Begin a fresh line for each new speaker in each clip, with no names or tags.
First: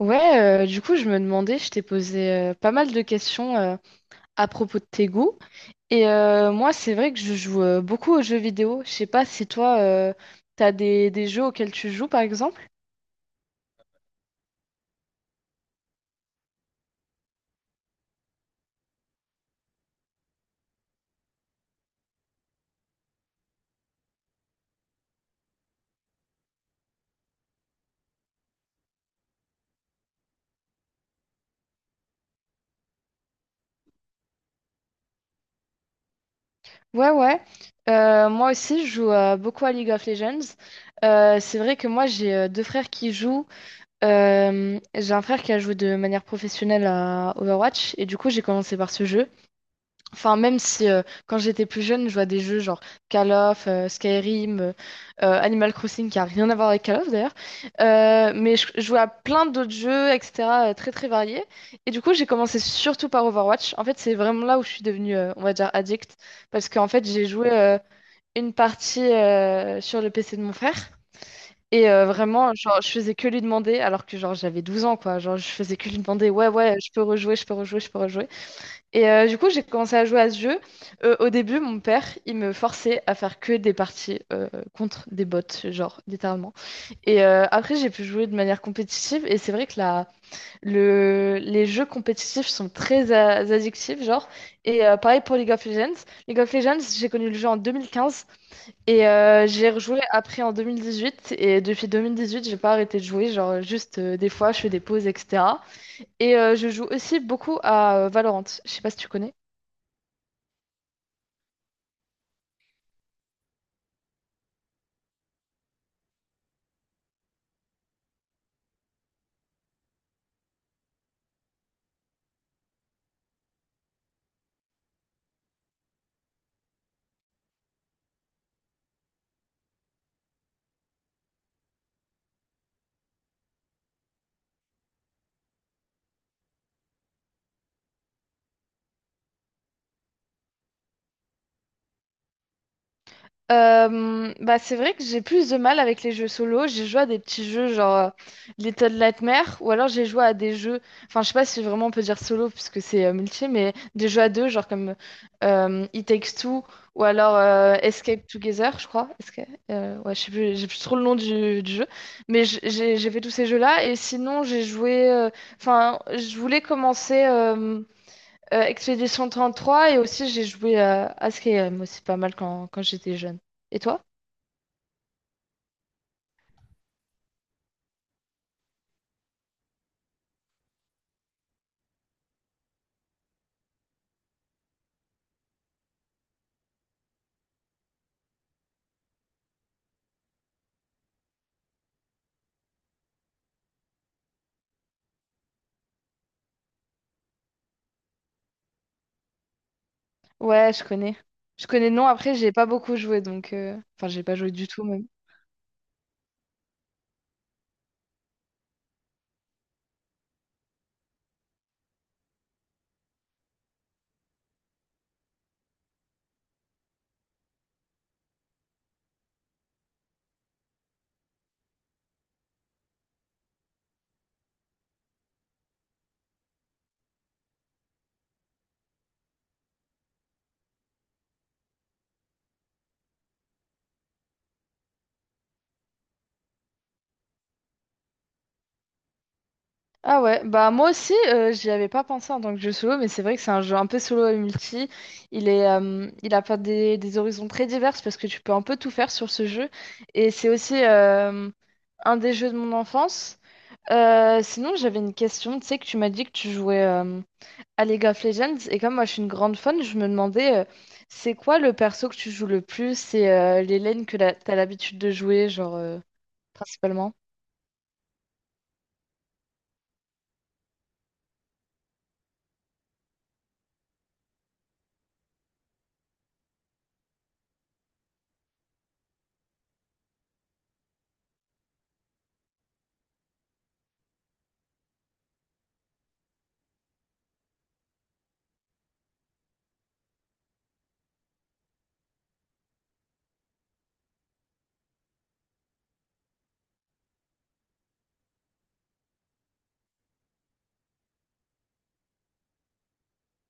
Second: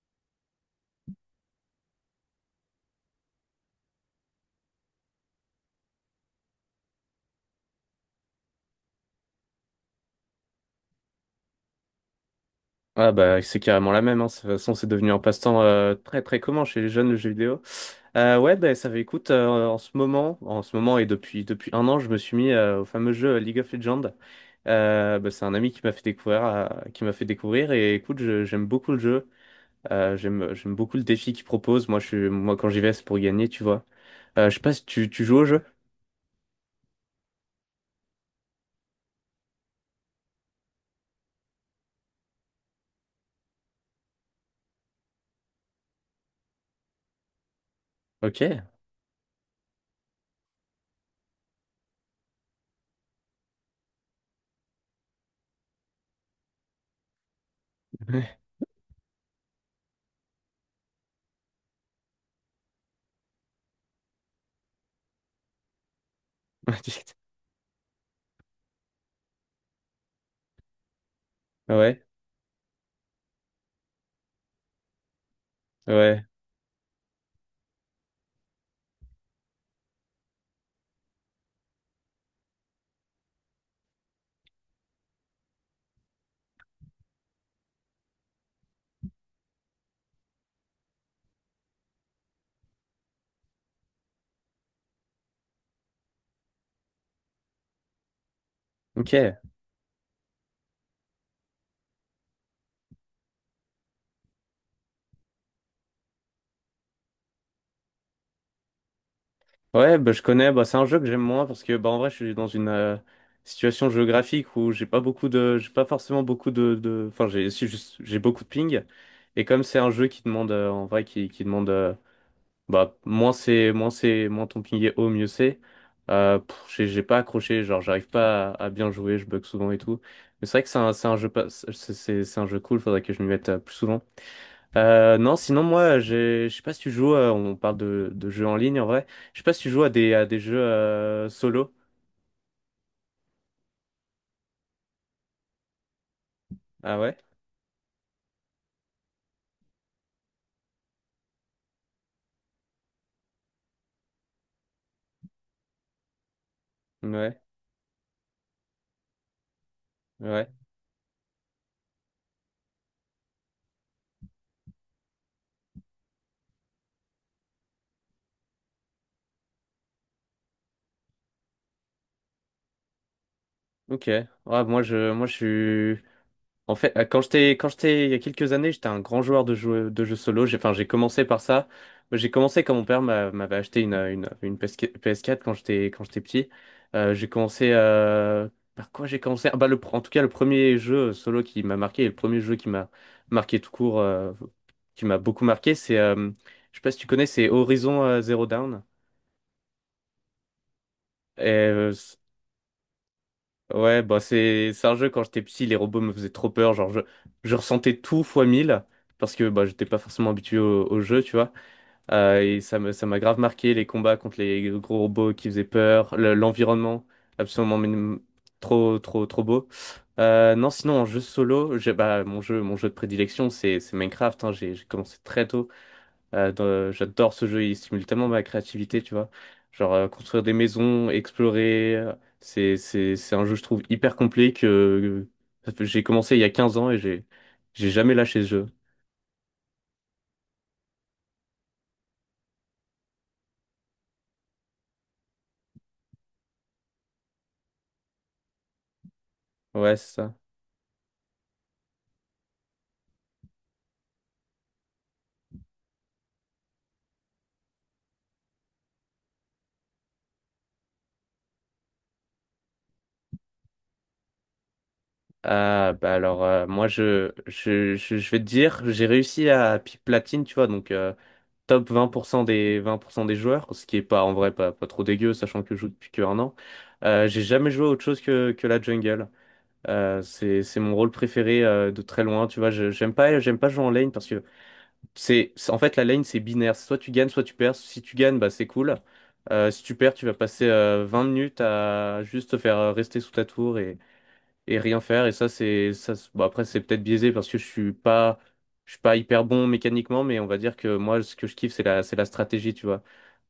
Ouais, du coup, je me demandais, je t'ai posé pas mal de questions à propos de tes goûts. Et moi, c'est vrai que je joue beaucoup aux jeux vidéo. Je sais pas si toi, t'as des jeux auxquels tu joues, par exemple.
Ah bah, c'est carrément la même, hein. De toute façon, c'est devenu un passe-temps très très commun chez les jeunes, le jeu vidéo. Ouais, bah ça fait, écoute, en ce moment, et depuis un an je me suis mis, au fameux jeu, League of Legends. Bah, c'est un ami qui m'a fait découvrir, et écoute, j'aime beaucoup le jeu. J'aime beaucoup le défi qu'il propose. Moi je suis Moi quand j'y vais, c'est pour gagner, tu vois. Je sais pas si tu joues au jeu.
Ouais, ouais. Moi aussi, je joue beaucoup à League of Legends. C'est vrai que moi, j'ai deux frères qui jouent. J'ai un frère qui a joué de manière professionnelle à Overwatch. Et du coup, j'ai
Ok.
commencé par ce jeu. Enfin, même si quand j'étais plus jeune, je vois des jeux genre Call of, Skyrim, Animal Crossing, qui a rien à voir avec Call of d'ailleurs. Mais je jouais à plein d'autres jeux, etc., très très variés. Et du coup, j'ai commencé surtout par Overwatch. En fait, c'est vraiment là où je suis devenue, on va dire, addict. Parce qu'en fait, j'ai joué une partie sur le PC de mon frère.
Ouais.
Et
Ouais.
vraiment, genre, je faisais que lui demander, alors que genre j'avais 12 ans, quoi. Genre, je faisais que lui
Ouais.
demander, ouais, ouais, je peux rejouer, je peux rejouer, je peux rejouer. Et du coup, j'ai commencé à jouer à ce jeu. Au début, mon père, il me forçait à faire que des parties contre des bots, genre, littéralement. Et après, j'ai pu jouer de manière compétitive. Et c'est vrai que les jeux compétitifs sont très addictifs, genre. Et pareil pour League of Legends. League of Legends, j'ai connu le jeu en 2015 et
Ok.
j'ai rejoué après en 2018. Et depuis 2018, j'ai pas arrêté de jouer. Genre, juste des fois, je fais des pauses, etc. Et je joue aussi beaucoup à Valorant. Je sais pas si tu connais.
Ouais, bah je connais. Bah, c'est un jeu que j'aime moins parce que bah, en vrai, je suis dans une, situation géographique où j'ai pas forcément beaucoup de, enfin j'ai si, j'ai beaucoup de ping, et comme c'est un jeu qui demande, en vrai, qui demande, bah moins ton ping est haut, mieux c'est. Euh, pff, j'ai j'ai pas accroché, genre j'arrive pas à, bien jouer, je bug souvent et tout. Mais c'est vrai que c'est un jeu pas c'est c'est un jeu cool, faudrait que je m'y mette plus souvent. Non, sinon moi, je sais pas si tu joues, on parle de, jeux en ligne en vrai, je sais pas si tu joues à des, jeux, solo.
Bah c'est vrai que j'ai plus de mal avec les jeux solo. J'ai
Ah
joué à
ouais?
des petits jeux genre Little Nightmares ou alors j'ai joué à des jeux, enfin je sais pas si vraiment on peut dire solo puisque c'est multi, mais des jeux à deux genre comme It Takes Two ou alors
Ouais,
Escape Together, je crois. Ouais, je sais
ouais,
plus, j'ai plus trop le nom du jeu, mais j'ai fait tous ces jeux-là et sinon j'ai joué, enfin je voulais commencer. Expedition 3 et aussi j'ai joué à Skyrim aussi pas mal quand, quand j'étais jeune. Et toi?
ok. Ouais, moi je suis... En fait, quand j'étais, il y a quelques années, j'étais un grand joueur de jeux, solo. Enfin, j'ai commencé par ça. J'ai commencé quand mon père m'avait acheté une, une PS4 quand j'étais, petit. Euh, j'ai commencé, euh, Par quoi j'ai commencé? Ah bah, en tout cas, le premier jeu solo qui m'a marqué et le premier jeu qui m'a marqué tout court, qui m'a beaucoup marqué, c'est, je sais pas si tu connais, c'est Horizon Zero Dawn.
Ouais, je connais. Je connais non, après j'ai pas beaucoup joué donc
Ouais,
enfin
bah
j'ai pas joué du tout
c'est un
même.
jeu, quand j'étais petit, les robots me faisaient trop peur, genre je... Je ressentais tout fois 1000 parce que bah j'étais pas forcément habitué au, jeu, tu vois. Et ça m'a grave marqué, les combats contre les gros robots qui faisaient peur, l'environnement absolument trop trop trop beau. Non, sinon en jeu solo, j'ai bah mon jeu de prédilection, c'est Minecraft, hein, j'ai commencé très tôt. J'adore ce jeu, il stimule tellement ma créativité, tu vois. Genre, construire des maisons, explorer, c'est un jeu je trouve hyper complet. J'ai commencé il y a 15 ans et j'ai jamais lâché ce jeu.
Ah ouais, bah moi aussi, j'y avais pas pensé en tant que jeu solo, mais c'est vrai que c'est un jeu un peu solo et multi. Il est, il a pas des horizons très divers parce que tu peux un peu tout faire sur ce jeu.
Ouais, c'est
Et
ça.
c'est aussi un des jeux de mon enfance. Sinon, j'avais une question, tu sais que tu m'as dit que tu jouais à League of Legends, et comme moi je suis une grande fan, je me demandais, c'est quoi le perso que tu joues le plus et les lanes que t'as l'habitude de jouer, genre,
Ah bah alors, euh, moi
principalement?
je, je je je vais te dire, j'ai réussi à pic platine, tu vois, donc, top 20%, des joueurs, ce qui est, pas en vrai, pas trop dégueu sachant que je joue depuis que un an. J'ai jamais joué à autre chose que la jungle. C'est mon rôle préféré, de très loin, tu vois. J'aime pas jouer en lane, parce que en fait la lane c'est binaire. Soit tu gagnes, soit tu perds. Si tu gagnes, bah c'est cool. Si tu perds, tu vas passer, 20 minutes à juste te faire, rester sous ta tour et rien faire. Et ça c'est ça. Bon, après, c'est peut-être biaisé parce que je suis pas hyper bon mécaniquement, mais on va dire que moi, ce que je kiffe, c'est la stratégie, tu vois.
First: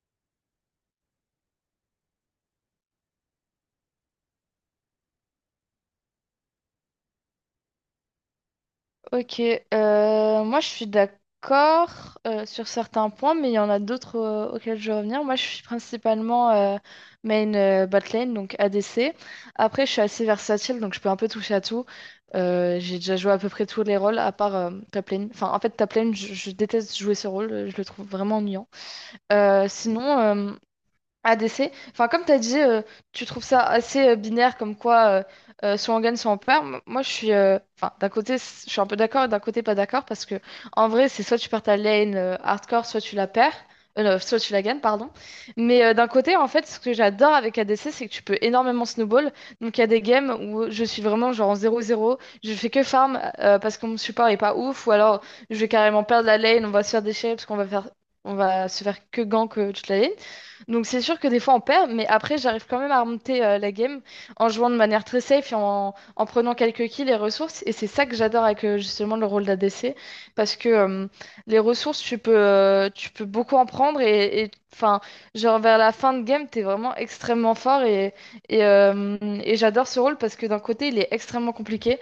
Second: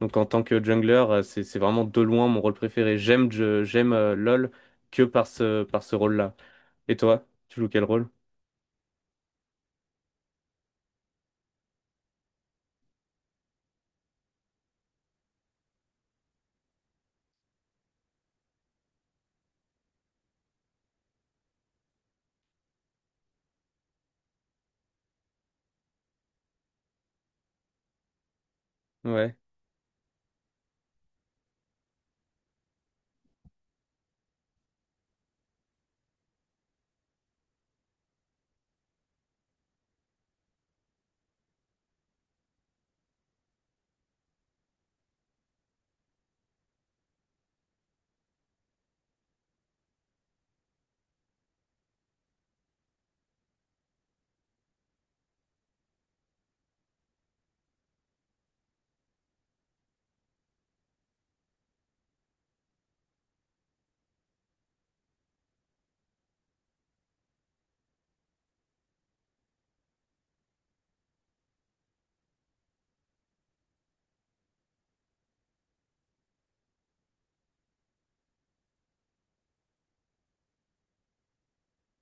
Donc, en tant que jungler, c'est vraiment de loin mon rôle préféré. J'aime LoL que par ce rôle-là. Et toi, tu joues quel rôle?
Ok, moi je suis d'accord sur certains points, mais il y en a d'autres auxquels je vais revenir. Moi je suis principalement main botlane, donc ADC. Après je suis assez versatile, donc je peux un peu toucher à tout. J'ai déjà joué à peu près tous les rôles, à part top lane. Enfin en fait top lane, je déteste jouer ce rôle, je le trouve vraiment ennuyant.
Ouais.
Euh, sinon, euh, ADC. Enfin, comme tu as dit, tu trouves ça assez binaire comme quoi soit on gagne, soit on perd. Moi, je suis. Enfin, d'un côté, je suis un peu d'accord et d'un côté, pas d'accord parce que en vrai, c'est soit tu perds ta lane hardcore, soit tu la perds. Non, soit tu la gagnes, pardon. Mais d'un côté, en fait, ce que j'adore avec ADC, c'est que tu peux énormément snowball. Donc, il y a des games où je suis vraiment genre en 0-0, je fais que farm parce que mon support est pas ouf, ou alors je vais carrément perdre la lane, on va se faire déchirer parce qu'on va faire, on va se faire que gank toute la lane. Donc c'est sûr que des fois on perd, mais après j'arrive quand même à remonter la game en jouant de manière très safe et en prenant quelques kills et ressources. Et c'est ça que j'adore avec justement le rôle d'ADC, parce que les ressources tu peux beaucoup en prendre enfin genre vers la fin de game t'es vraiment extrêmement fort et, euh, et j'adore ce rôle parce que d'un côté il est extrêmement compliqué.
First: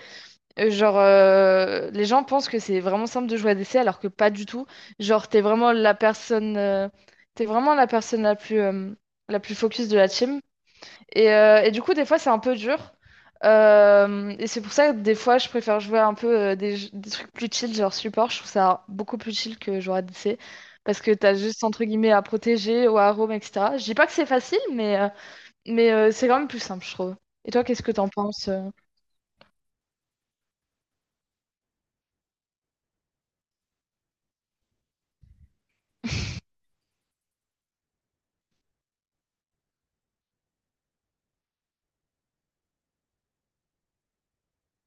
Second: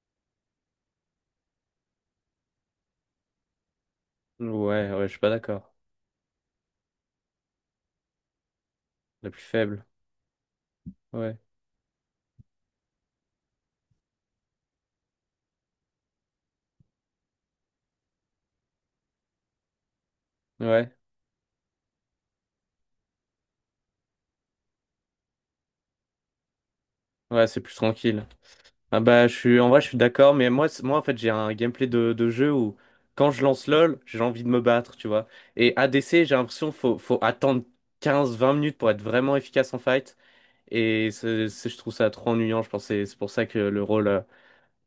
Les gens pensent que c'est vraiment simple de jouer à DC alors que pas du tout.
Ouais, ouais, je suis
Genre,
pas d'accord.
t'es vraiment la personne
La
la
plus
plus
faible.
focus de la team.
Ouais.
Et du coup, des fois, c'est un peu dur. Et c'est pour ça que des fois, je préfère jouer un peu des trucs plus chill, genre support. Je trouve ça beaucoup plus chill que jouer à DC
Ouais.
parce que t'as juste entre guillemets à protéger ou à roam, etc. Je dis pas que c'est facile, mais c'est quand même plus simple, je trouve.
Ouais,
Et
c'est
toi,
plus
qu'est-ce que t'en
tranquille.
penses?
Ah bah, je suis en vrai je suis d'accord, mais moi, en fait j'ai un gameplay de, jeu où, quand je lance LOL, j'ai envie de me battre, tu vois. Et ADC, j'ai l'impression qu'il faut attendre 15 20 minutes pour être vraiment efficace en fight. Et je trouve ça trop ennuyant. Je pense que c'est pour ça que le rôle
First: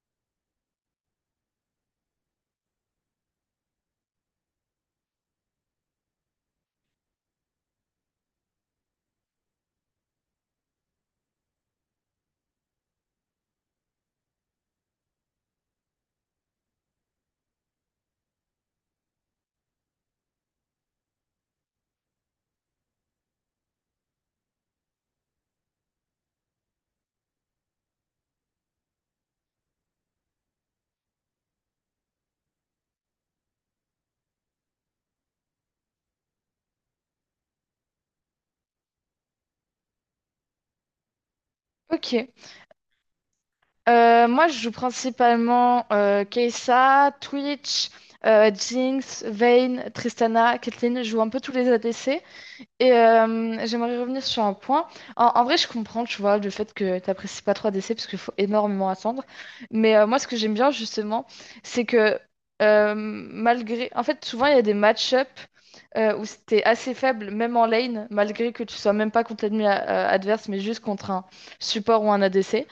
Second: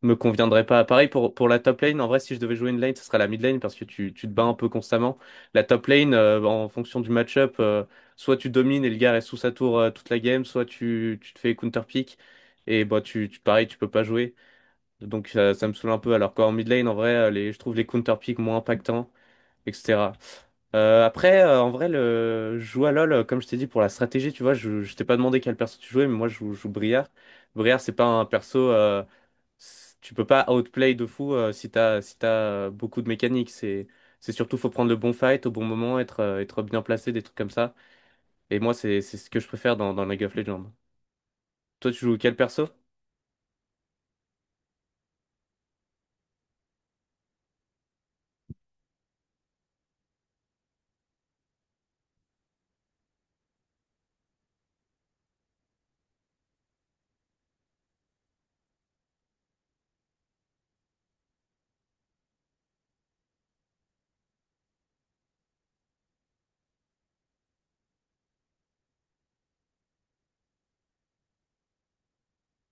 me conviendrait pas. Pareil pour, la top lane, en vrai, si je devais jouer une lane, ce serait la mid lane parce que tu te bats un peu constamment. La top lane, en fonction du match-up, soit tu domines et le gars reste sous sa tour, toute la game, soit tu te fais counter pick, et bah, pareil, tu peux pas jouer. Donc ça me saoule un peu. Alors qu'en mid lane, en vrai, je trouve les counter pick moins impactants, etc. Après, en vrai, je joue à LoL, comme je t'ai dit, pour la stratégie, tu vois. Je t'ai pas demandé quel perso tu jouais, mais moi, je joue Briar. Briar, c'est pas un perso. Tu peux pas outplay de fou, si t'as si t'as, beaucoup de mécaniques. C'est surtout, faut prendre le bon fight au bon moment, être bien placé, des trucs comme ça. Et moi, c'est ce que je préfère dans League of Legends. Toi, tu joues
Ok.
quel perso?
Moi, je joue principalement Kai'Sa, Twitch, Jinx, Vayne, Tristana, Caitlyn. Je joue un peu tous les ADC. Et j'aimerais revenir sur un point. En vrai, je comprends, tu vois, le fait que t'apprécies pas trop ADC parce qu'il faut énormément attendre. Mais moi, ce que j'aime bien, justement, c'est que malgré… En fait, souvent, il y a des match-up où c'était assez faible, même en lane, malgré que tu sois même pas contre l'ennemi adverse, mais juste contre un support ou un ADC.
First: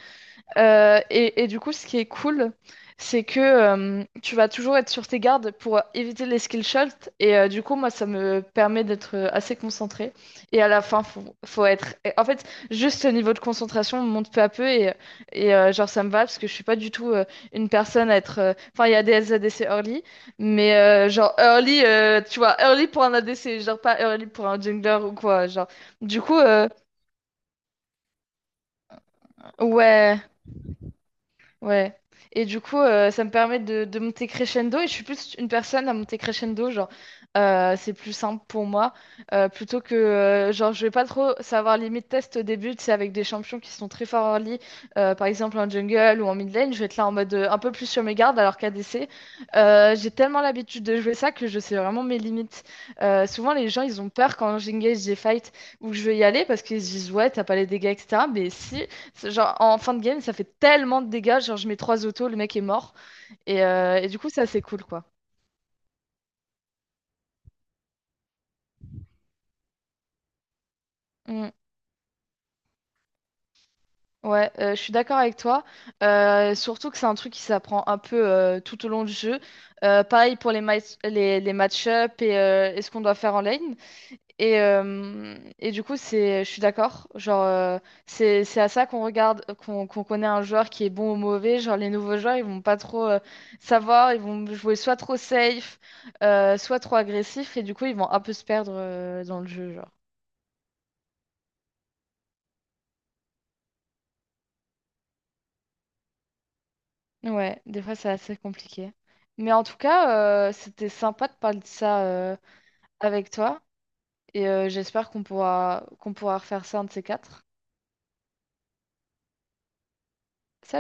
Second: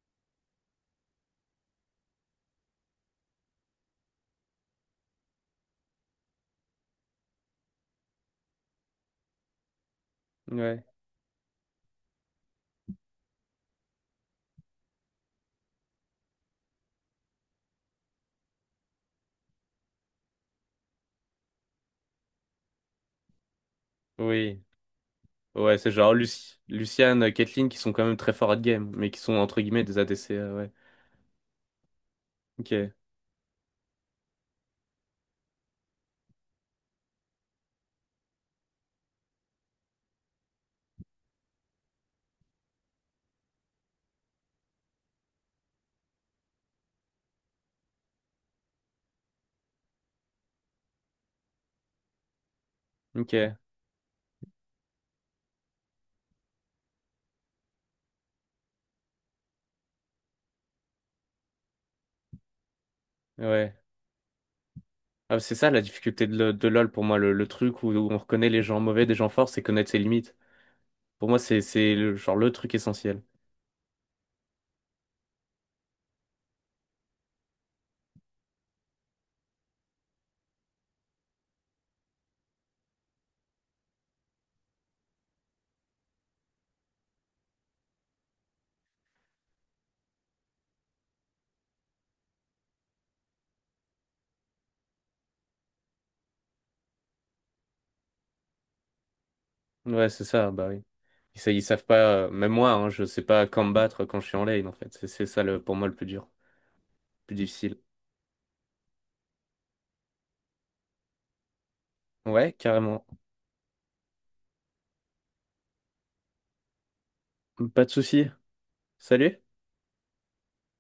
Et du coup, ce qui est cool, c'est que tu vas toujours être sur tes gardes pour éviter les skill shots. Et du coup, moi, ça me permet d'être assez concentré. Et à la
Ouais.
fin, faut être. En fait, juste le niveau de concentration monte peu à peu. Genre, ça me va parce que je suis pas du tout une personne à être. Enfin, il y a des ADC early, mais genre early, tu vois, early pour un ADC, genre pas early pour un
Oui.
jungler ou quoi. Genre,
Ouais, c'est genre
du coup,
Lucian, Caitlyn, qui sont quand même très forts à game, mais qui sont, entre guillemets, des
ouais.
ADC. Ouais.
Ouais. Et du coup,
Ok.
ça me permet de monter crescendo. Et je suis plus une personne à monter crescendo, genre, c'est plus simple pour moi. Plutôt que, genre, je vais pas trop savoir limite test au début, c'est avec des champions qui sont très forts early, par exemple en jungle ou en mid lane, je vais être là en mode un peu plus sur mes gardes, alors qu'ADC, j'ai tellement l'habitude de jouer ça que je sais vraiment mes limites. Souvent,
Ok.
les gens, ils ont peur quand j'engage des fights où je vais y aller parce qu'ils se disent, ouais, t'as pas les dégâts, etc. Mais si. C'est Genre, en fin de game, ça fait tellement de dégâts. Genre, je mets trois autos, le mec est mort.
Ouais.
Et du coup, ça, c'est cool, quoi.
Ah, c'est ça la difficulté de, LoL pour moi, le truc où, on reconnaît les gens mauvais des gens forts, c'est connaître ses limites. Pour moi,
Mm.
c'est genre le truc essentiel.
Ouais, je suis d'accord avec toi. Surtout que c'est un truc qui s'apprend un peu tout au long du jeu. Pareil pour les match-up et ce qu'on doit faire en lane. Et du coup, je suis d'accord. Genre, c'est à ça qu'on regarde, qu'on connaît un joueur qui est bon ou mauvais. Genre, les nouveaux joueurs, ils vont pas trop savoir. Ils vont jouer soit trop safe, soit trop agressif. Et du coup, ils vont un peu se perdre dans le jeu, genre.
Ouais, c'est ça, bah oui. Ils savent pas, même moi, hein, je sais pas combattre quand je suis en lane, en fait. C'est ça le, pour moi, le plus dur. Plus
Ouais,
difficile.
des fois, c'est assez compliqué. Mais en tout cas, c'était sympa de parler de ça
Ouais, carrément.
avec toi. Et j'espère qu'on pourra refaire ça un de ces quatre.
Pas de souci. Salut.
Salut!